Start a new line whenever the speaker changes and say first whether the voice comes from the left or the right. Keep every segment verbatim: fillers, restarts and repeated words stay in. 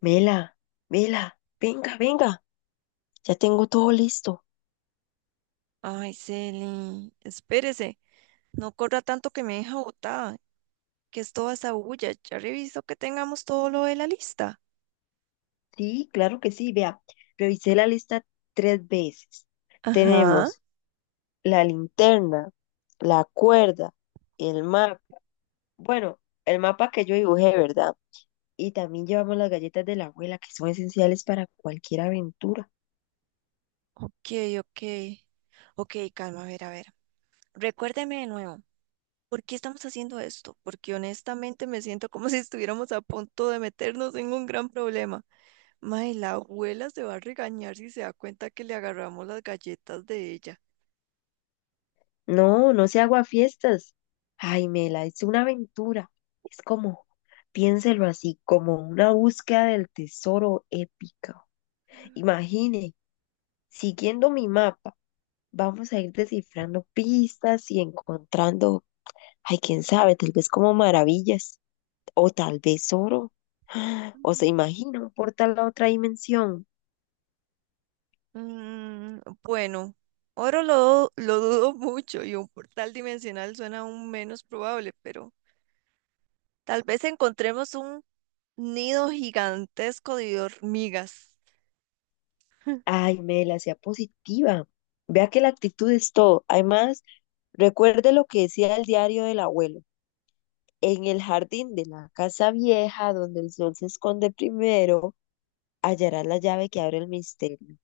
left: Mela, Mela, venga, venga, ya tengo todo listo.
right: Ay, Celi, espérese, no corra tanto que me deja botada, que es toda esa bulla. Ya reviso que tengamos todo lo de la lista.
left: Sí, claro que sí, vea, revisé la lista tres veces.
right: Ajá.
left: Tenemos la linterna, la cuerda, el mapa, bueno, el mapa que yo dibujé, ¿verdad? Y también llevamos las galletas de la abuela, que son esenciales para cualquier aventura.
right: Ok, ok. Ok, calma, a ver, a ver. Recuérdeme de nuevo, ¿por qué estamos haciendo esto? Porque honestamente me siento como si estuviéramos a punto de meternos en un gran problema. Mae, la abuela se va a regañar si se da cuenta que le agarramos las galletas de ella.
left: No, no se hago fiestas. Ay, Mela, es una aventura. Es como, piénselo así, como una búsqueda del tesoro épica. Imagine, siguiendo mi mapa, vamos a ir descifrando pistas y encontrando, ay, quién sabe, tal vez como maravillas o tal vez oro. O se
right: Mm.
left: imagina un portal a otra dimensión.
right: Mm, bueno, oro lo, lo dudo mucho y un portal dimensional suena aún menos probable, pero tal vez encontremos un nido gigantesco de hormigas.
left: Ay, Mela, sea positiva. Vea que la actitud es todo. Además, recuerde lo que decía el diario del abuelo. En el jardín de la casa vieja, donde el sol se esconde primero, hallarás la llave que abre el misterio.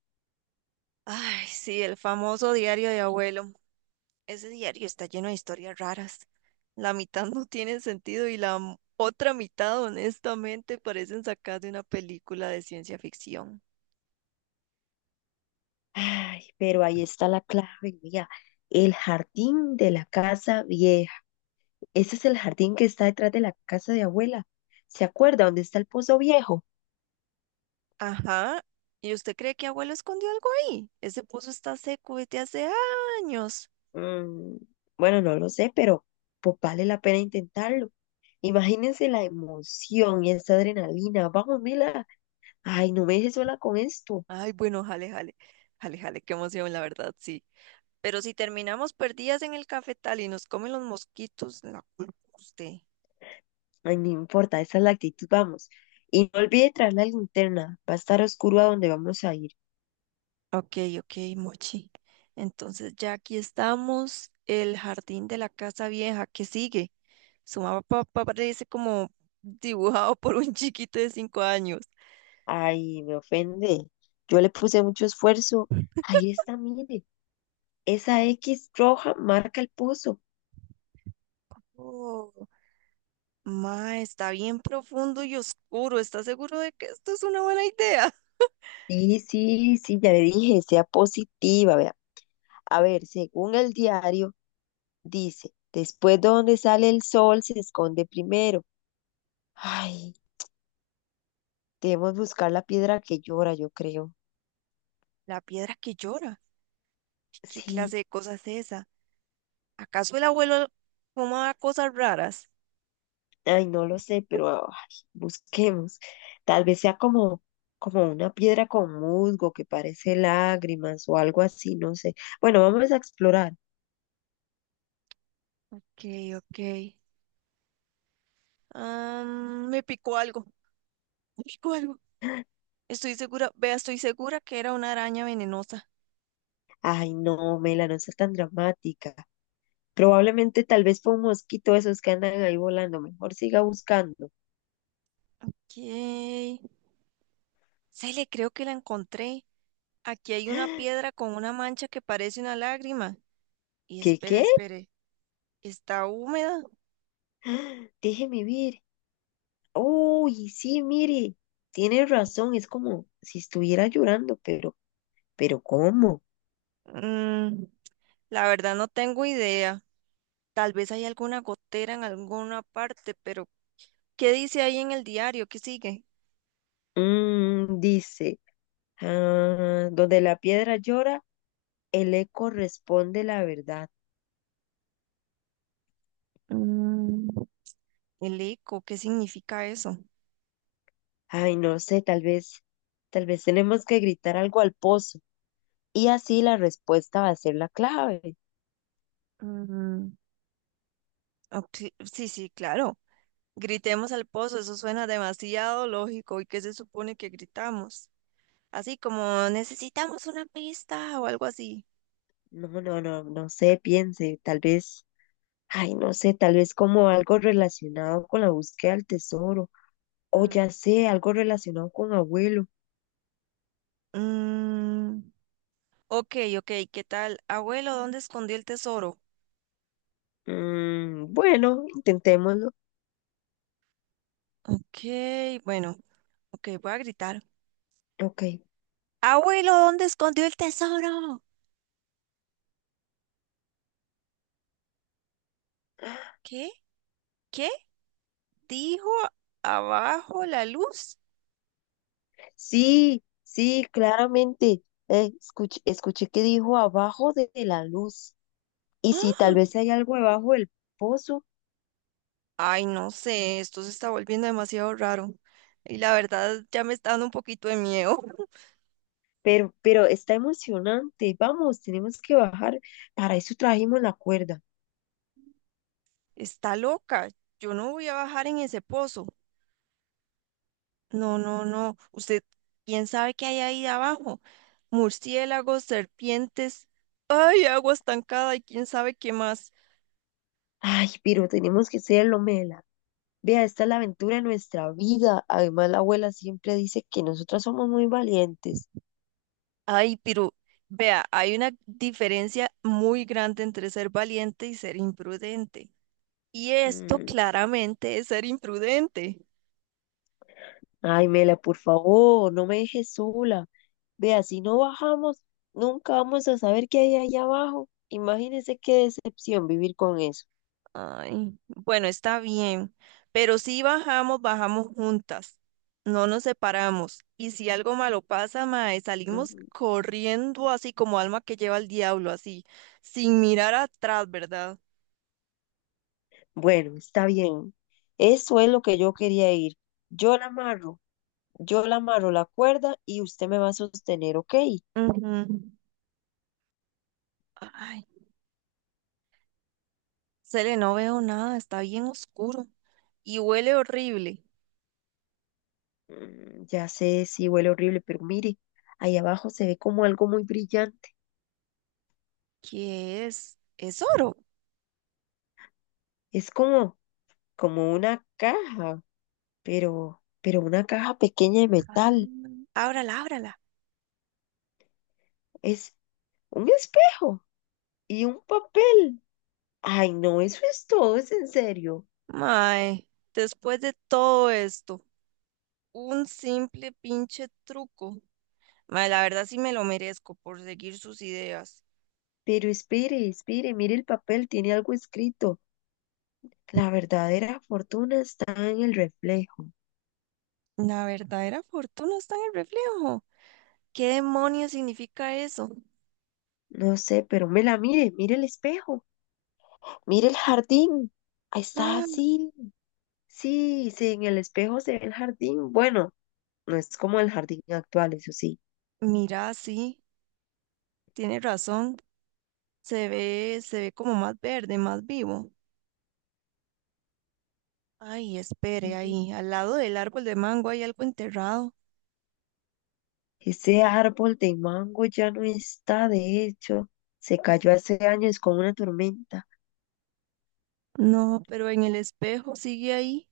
right: Ay, sí, el famoso diario de abuelo. Ese diario está lleno de historias raras. La mitad no tiene sentido y la m- otra mitad, honestamente, parecen sacadas de una película de ciencia ficción.
left: Ay, pero ahí está la clave, mira, el jardín de la casa vieja. Ese es el jardín que está detrás de la casa de abuela. ¿Se acuerda dónde está el pozo viejo?
right: Ajá. ¿Y usted cree que abuelo escondió algo ahí? Ese pozo está seco desde hace años.
left: Mm, bueno, no lo sé, pero pues vale la pena intentarlo. Imagínense la emoción y esa adrenalina. Vamos, Mila. Ay, no me dejes sola con esto.
right: Ay, bueno, jale, jale. Jale, jale, qué emoción, la verdad, sí. Pero si terminamos perdidas en el cafetal y nos comen los mosquitos, la culpa es usted.
left: Ay, no importa, esa es la actitud, vamos. Y no olvide traer la linterna, va a estar oscuro a donde vamos a ir.
right: Ok, ok, Mochi. Entonces ya aquí estamos, el jardín de la casa vieja, ¿qué sigue? Su mapa parece como dibujado por un chiquito de cinco años.
left: Ay, me ofende. Yo le puse mucho esfuerzo. Ahí está, mire. Esa X roja marca el pozo.
right: Oh, ma, está bien profundo y oscuro. ¿Estás seguro de que esto es una buena idea?
left: Sí, sí, sí, ya le dije, sea positiva, vea. A ver, según el diario, dice, después de donde sale el sol se esconde primero. Ay, debemos buscar la piedra que llora, yo creo.
right: La piedra que llora. ¿Qué
left: Sí.
right: clase de cosa es esa? ¿Acaso el abuelo fumaba cosas raras?
left: Ay, no lo sé, pero ay, busquemos. Tal vez sea como, como una piedra con musgo que parece lágrimas o algo así, no sé. Bueno, vamos a explorar.
right: Ok, ok. Am, me picó algo, me picó algo. Estoy segura, vea, estoy segura que era una araña venenosa.
left: Ay, no, Mela, no seas tan dramática. Probablemente tal vez fue un mosquito esos que andan ahí volando. Mejor siga buscando.
right: ¿Qué? Se le creo que la encontré. Aquí hay una piedra con una mancha que parece una lágrima. Y
left: ¿Qué,
right: espere,
left: qué?
right: espere, ¿está húmeda?
left: ¡Ah! Déjeme ver. Uy, sí, mire. Tiene razón, es como si estuviera llorando, pero, pero ¿cómo?
right: Mm, la verdad no tengo idea. Tal vez hay alguna gotera en alguna parte, pero ¿qué dice ahí en el diario? ¿Qué sigue?
left: Mm, dice. Ah, donde la piedra llora, el eco responde la verdad.
right: Mm, el eco, ¿qué significa eso?
left: Ay, no sé, tal vez, tal vez tenemos que gritar algo al pozo y así la respuesta va a ser la clave.
right: Mm, ok, sí, sí, claro. Gritemos al pozo, eso suena demasiado lógico. ¿Y qué se supone que gritamos? Así como necesitamos una pista o algo así.
left: No, no, no, no sé, piense, tal vez, ay, no sé, tal vez como algo relacionado con la búsqueda del tesoro o
right: Mm,
left: ya sé, algo relacionado con abuelo.
right: mm, ok, ok, ¿qué tal? Abuelo, ¿dónde escondió el tesoro?
left: Mm, bueno, intentémoslo.
right: Ok, bueno, ok, voy a gritar.
left: Ok.
right: Abuelo, ¿dónde escondió el tesoro? ¿Qué? ¿Qué? ¿Dijo abajo la luz?
left: Sí, sí, claramente. Eh, escuch- escuché que dijo abajo de, de la luz. Y sí,
right: ¡Ah!
left: tal vez hay algo debajo del pozo,
right: Ay, no sé, esto se está volviendo demasiado raro. Y la verdad ya me está dando un poquito de miedo.
left: pero, pero está emocionante. Vamos, tenemos que bajar. Para eso trajimos la cuerda.
right: Está loca. Yo no voy a bajar en ese pozo. No, no, no. Usted, ¿quién sabe qué hay ahí abajo? Murciélagos, serpientes. Ay, agua estancada y quién sabe qué más.
left: Ay, pero tenemos que hacerlo, Mela. Vea, esta es la aventura de nuestra vida. Además, la abuela siempre dice que nosotras somos muy valientes.
right: Ay, pero vea, hay una diferencia muy grande entre ser valiente y ser imprudente. Y esto
left: Mm,
right: claramente es ser imprudente.
left: Ay, Mela, por favor, no me dejes sola. Vea, si no bajamos, nunca vamos a saber qué hay allá abajo. Imagínese qué decepción vivir con eso.
right: Ay, bueno, está bien, pero si bajamos, bajamos juntas, no nos separamos. Y si algo malo pasa, mae, salimos
left: Ujú.
right: corriendo así como alma que lleva el diablo, así, sin mirar atrás, ¿verdad?
left: Bueno, está bien. Eso es lo que yo quería ir. Yo la amarro, yo la amarro la cuerda y usted me va a sostener, ¿ok?
right: Ujú. Ay, Cele, no veo nada, está bien oscuro y huele horrible.
left: "Mm, ya sé, sí huele horrible, pero mire, ahí abajo se ve como algo muy brillante.
right: ¿Qué es? Es oro.
left: Es como, como una caja, pero, pero una caja pequeña de metal.
right: Ábrala, ábrala.
left: Es un espejo y un papel. Ay, no, eso es todo, es en serio.
right: Mae, después de todo esto, un simple pinche truco. Mae, la verdad sí me lo merezco por seguir sus ideas.
left: Pero espere, espere, mire el papel, tiene algo escrito. La verdadera fortuna está en el reflejo.
right: La verdadera fortuna está en el reflejo. ¿Qué demonios significa eso?
left: No sé, pero me la mire, mire el espejo, mire el jardín. Ahí está,
right: Ah,
left: sí, sí, sí, en el espejo se ve el jardín. Bueno, no es como el jardín actual, eso sí.
right: mira, sí, tiene razón. Se ve, se ve como más verde, más vivo. Ay, espere, ahí, al lado del árbol de mango hay algo enterrado.
left: Ese árbol de mango ya no está, de hecho, se cayó hace años con una tormenta.
right: No, pero en el espejo sigue ahí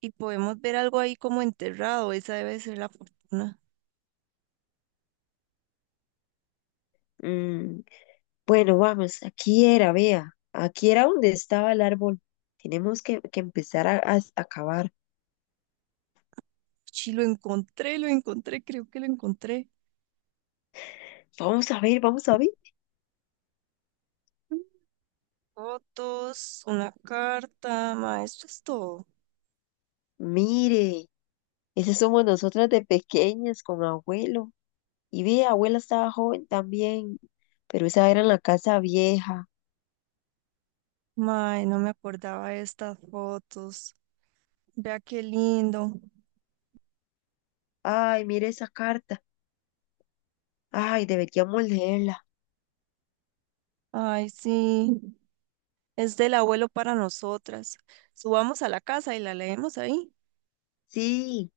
right: y podemos ver algo ahí como enterrado. Esa debe ser la fortuna.
left: Mm, bueno, vamos, aquí era, vea, aquí era donde estaba el árbol. Tenemos que, que empezar a, a- a cavar.
right: Sí, lo encontré, lo encontré, creo que lo encontré.
left: Vamos a ver, vamos a ver.
right: Fotos, una carta, ma, esto es todo.
left: Mire, esas somos nosotras de pequeñas con abuelo. Y vea, abuela estaba joven también, pero esa era en la casa vieja.
right: Ma, no me acordaba de estas fotos. Vea qué lindo.
left: Ay, mire esa carta. Ay, deberíamos leerla.
right: Ay, sí, es del abuelo para nosotras. Subamos a la casa y la leemos ahí.
left: Sí.